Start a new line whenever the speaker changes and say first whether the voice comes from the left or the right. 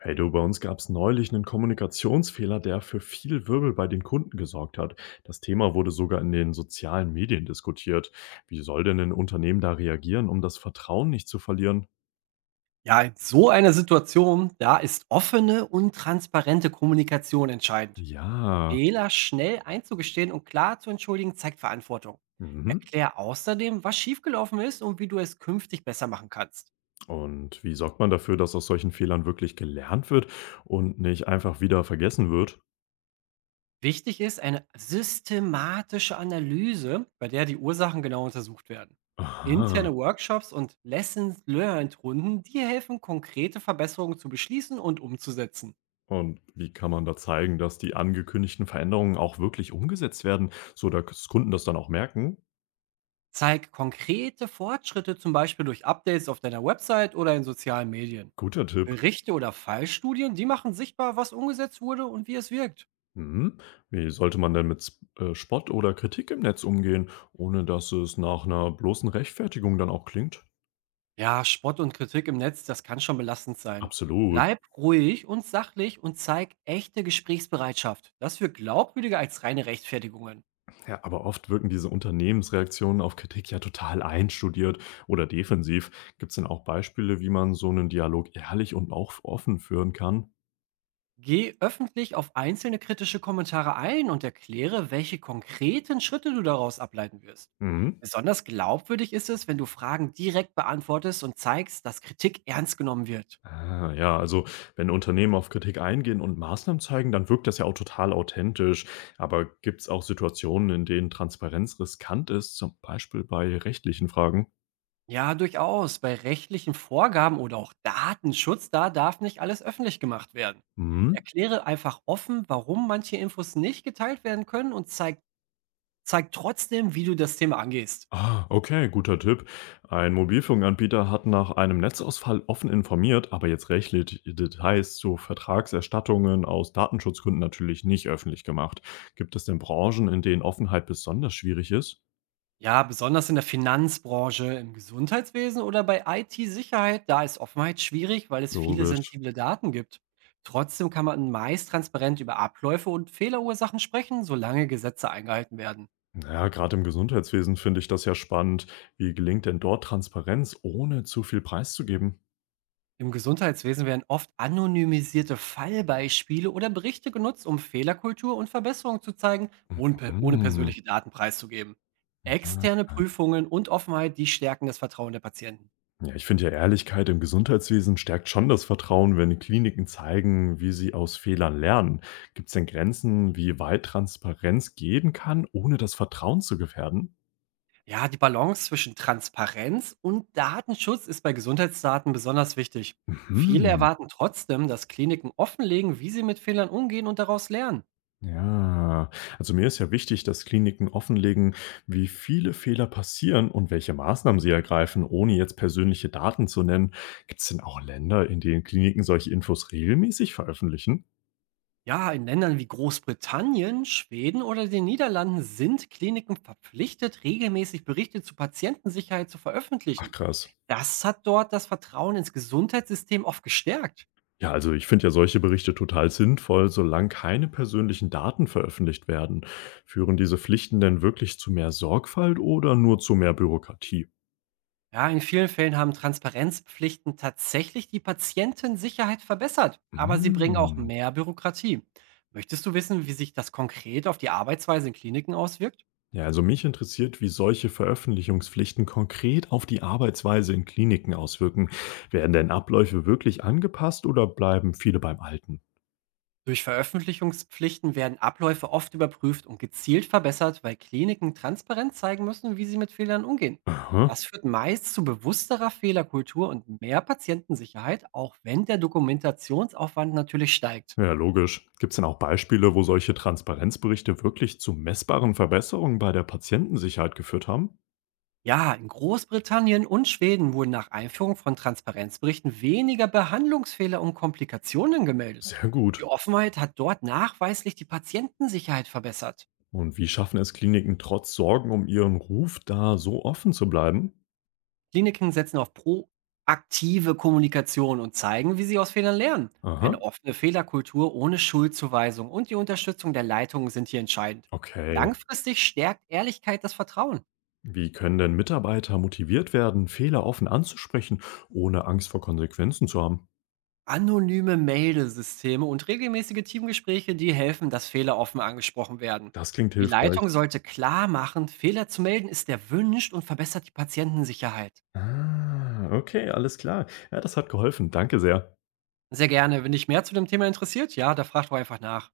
left: Hey du, bei uns gab es neulich einen Kommunikationsfehler, der für viel Wirbel bei den Kunden gesorgt hat. Das Thema wurde sogar in den sozialen Medien diskutiert. Wie soll denn ein Unternehmen da reagieren, um das Vertrauen nicht zu verlieren?
right: Ja, in so einer Situation, da ist offene und transparente Kommunikation entscheidend.
left: Ja.
right: Fehler schnell einzugestehen und klar zu entschuldigen, zeigt Verantwortung.
left: Mhm.
right: Erklär außerdem, was schiefgelaufen ist und wie du es künftig besser machen kannst.
left: Und wie sorgt man dafür, dass aus solchen Fehlern wirklich gelernt wird und nicht einfach wieder vergessen wird?
right: Wichtig ist eine systematische Analyse, bei der die Ursachen genau untersucht werden.
left: Aha.
right: Interne Workshops und Lessons Learned Runden, die helfen, konkrete Verbesserungen zu beschließen und umzusetzen.
left: Und wie kann man da zeigen, dass die angekündigten Veränderungen auch wirklich umgesetzt werden, so dass Kunden das dann auch merken?
right: Zeig konkrete Fortschritte, zum Beispiel durch Updates auf deiner Website oder in sozialen Medien.
left: Guter Tipp.
right: Berichte oder Fallstudien, die machen sichtbar, was umgesetzt wurde und wie es wirkt.
left: Mhm. Wie sollte man denn mit S Spott oder Kritik im Netz umgehen, ohne dass es nach einer bloßen Rechtfertigung dann auch klingt?
right: Ja, Spott und Kritik im Netz, das kann schon belastend sein.
left: Absolut.
right: Bleib ruhig und sachlich und zeig echte Gesprächsbereitschaft. Das wirkt glaubwürdiger als reine Rechtfertigungen.
left: Ja. Aber oft wirken diese Unternehmensreaktionen auf Kritik ja total einstudiert oder defensiv. Gibt es denn auch Beispiele, wie man so einen Dialog ehrlich und auch offen führen kann?
right: Geh öffentlich auf einzelne kritische Kommentare ein und erkläre, welche konkreten Schritte du daraus ableiten wirst.
left: Mhm.
right: Besonders glaubwürdig ist es, wenn du Fragen direkt beantwortest und zeigst, dass Kritik ernst genommen wird.
left: Ah, ja, also, wenn Unternehmen auf Kritik eingehen und Maßnahmen zeigen, dann wirkt das ja auch total authentisch. Aber gibt es auch Situationen, in denen Transparenz riskant ist, zum Beispiel bei rechtlichen Fragen?
right: Ja, durchaus. Bei rechtlichen Vorgaben oder auch Datenschutz, da darf nicht alles öffentlich gemacht werden.
left: Mhm.
right: Erkläre einfach offen, warum manche Infos nicht geteilt werden können und zeig trotzdem, wie du das Thema angehst.
left: Ah, okay, guter Tipp. Ein Mobilfunkanbieter hat nach einem Netzausfall offen informiert, aber jetzt rechtliche Details zu Vertragserstattungen aus Datenschutzgründen natürlich nicht öffentlich gemacht. Gibt es denn Branchen, in denen Offenheit besonders schwierig ist?
right: Ja, besonders in der Finanzbranche, im Gesundheitswesen oder bei IT-Sicherheit, da ist Offenheit schwierig, weil es viele
left: Logisch.
right: sensible Daten gibt. Trotzdem kann man meist transparent über Abläufe und Fehlerursachen sprechen, solange Gesetze eingehalten werden.
left: Ja, gerade im Gesundheitswesen finde ich das ja spannend. Wie gelingt denn dort Transparenz, ohne zu viel preiszugeben?
right: Im Gesundheitswesen werden oft anonymisierte Fallbeispiele oder Berichte genutzt, um Fehlerkultur und Verbesserungen zu zeigen, ohne
left: Hm,
right: persönliche Daten preiszugeben. Externe
left: ja.
right: Prüfungen und Offenheit, die stärken das Vertrauen der Patienten.
left: Ja, ich finde ja, Ehrlichkeit im Gesundheitswesen stärkt schon das Vertrauen, wenn Kliniken zeigen, wie sie aus Fehlern lernen. Gibt es denn Grenzen, wie weit Transparenz gehen kann, ohne das Vertrauen zu gefährden?
right: Ja, die Balance zwischen Transparenz und Datenschutz ist bei Gesundheitsdaten besonders wichtig. Viele
left: Mhm.
right: erwarten trotzdem, dass Kliniken offenlegen, wie sie mit Fehlern umgehen und daraus lernen.
left: Ja, also mir ist ja wichtig, dass Kliniken offenlegen, wie viele Fehler passieren und welche Maßnahmen sie ergreifen, ohne jetzt persönliche Daten zu nennen. Gibt es denn auch Länder, in denen Kliniken solche Infos regelmäßig veröffentlichen?
right: Ja, in Ländern wie Großbritannien, Schweden oder den Niederlanden sind Kliniken verpflichtet, regelmäßig Berichte zur Patientensicherheit zu
left: Ach
right: veröffentlichen.
left: krass.
right: Das hat dort das Vertrauen ins Gesundheitssystem oft gestärkt.
left: Ja, also ich finde ja solche Berichte total sinnvoll, solange keine persönlichen Daten veröffentlicht werden. Führen diese Pflichten denn wirklich zu mehr Sorgfalt oder nur zu mehr Bürokratie?
right: Ja, in vielen Fällen haben Transparenzpflichten tatsächlich die Patientensicherheit verbessert, aber sie bringen auch
left: Mm.
right: mehr Bürokratie. Möchtest du wissen, wie sich das konkret auf die Arbeitsweise in Kliniken auswirkt?
left: Ja, also mich interessiert, wie solche Veröffentlichungspflichten konkret auf die Arbeitsweise in Kliniken auswirken. Werden denn Abläufe wirklich angepasst oder bleiben viele beim Alten?
right: Durch Veröffentlichungspflichten werden Abläufe oft überprüft und gezielt verbessert, weil Kliniken transparent zeigen müssen, wie sie mit Fehlern umgehen.
left: Aha.
right: Das führt meist zu bewussterer Fehlerkultur und mehr Patientensicherheit, auch wenn der Dokumentationsaufwand natürlich steigt.
left: Ja, logisch. Gibt es denn auch Beispiele, wo solche Transparenzberichte wirklich zu messbaren Verbesserungen bei der Patientensicherheit geführt haben?
right: Ja, in Großbritannien und Schweden wurden nach Einführung von Transparenzberichten weniger Behandlungsfehler und Komplikationen gemeldet.
left: Sehr
right: Die
left: gut.
right: Offenheit hat dort nachweislich die Patientensicherheit verbessert.
left: Und wie schaffen es Kliniken trotz Sorgen um ihren Ruf, da so offen zu bleiben?
right: Kliniken setzen auf proaktive Kommunikation und zeigen, wie sie aus Fehlern lernen.
left: Aha,
right: Eine offene Fehlerkultur ohne Schuldzuweisung und die Unterstützung der Leitungen sind hier entscheidend.
left: okay.
right: Langfristig stärkt Ehrlichkeit das Vertrauen.
left: Wie können denn Mitarbeiter motiviert werden, Fehler offen anzusprechen, ohne Angst vor Konsequenzen zu haben?
right: Anonyme Meldesysteme und regelmäßige Teamgespräche, die helfen, dass Fehler offen angesprochen werden.
left: Das klingt
right: Die Leitung
left: hilfreich.
right: sollte klar machen, Fehler zu melden ist erwünscht und verbessert die Patientensicherheit.
left: Ah, okay, alles klar. Ja, das hat geholfen. Danke sehr.
right: Sehr gerne. Wenn dich mehr zu dem Thema interessiert, ja, da frag doch einfach nach.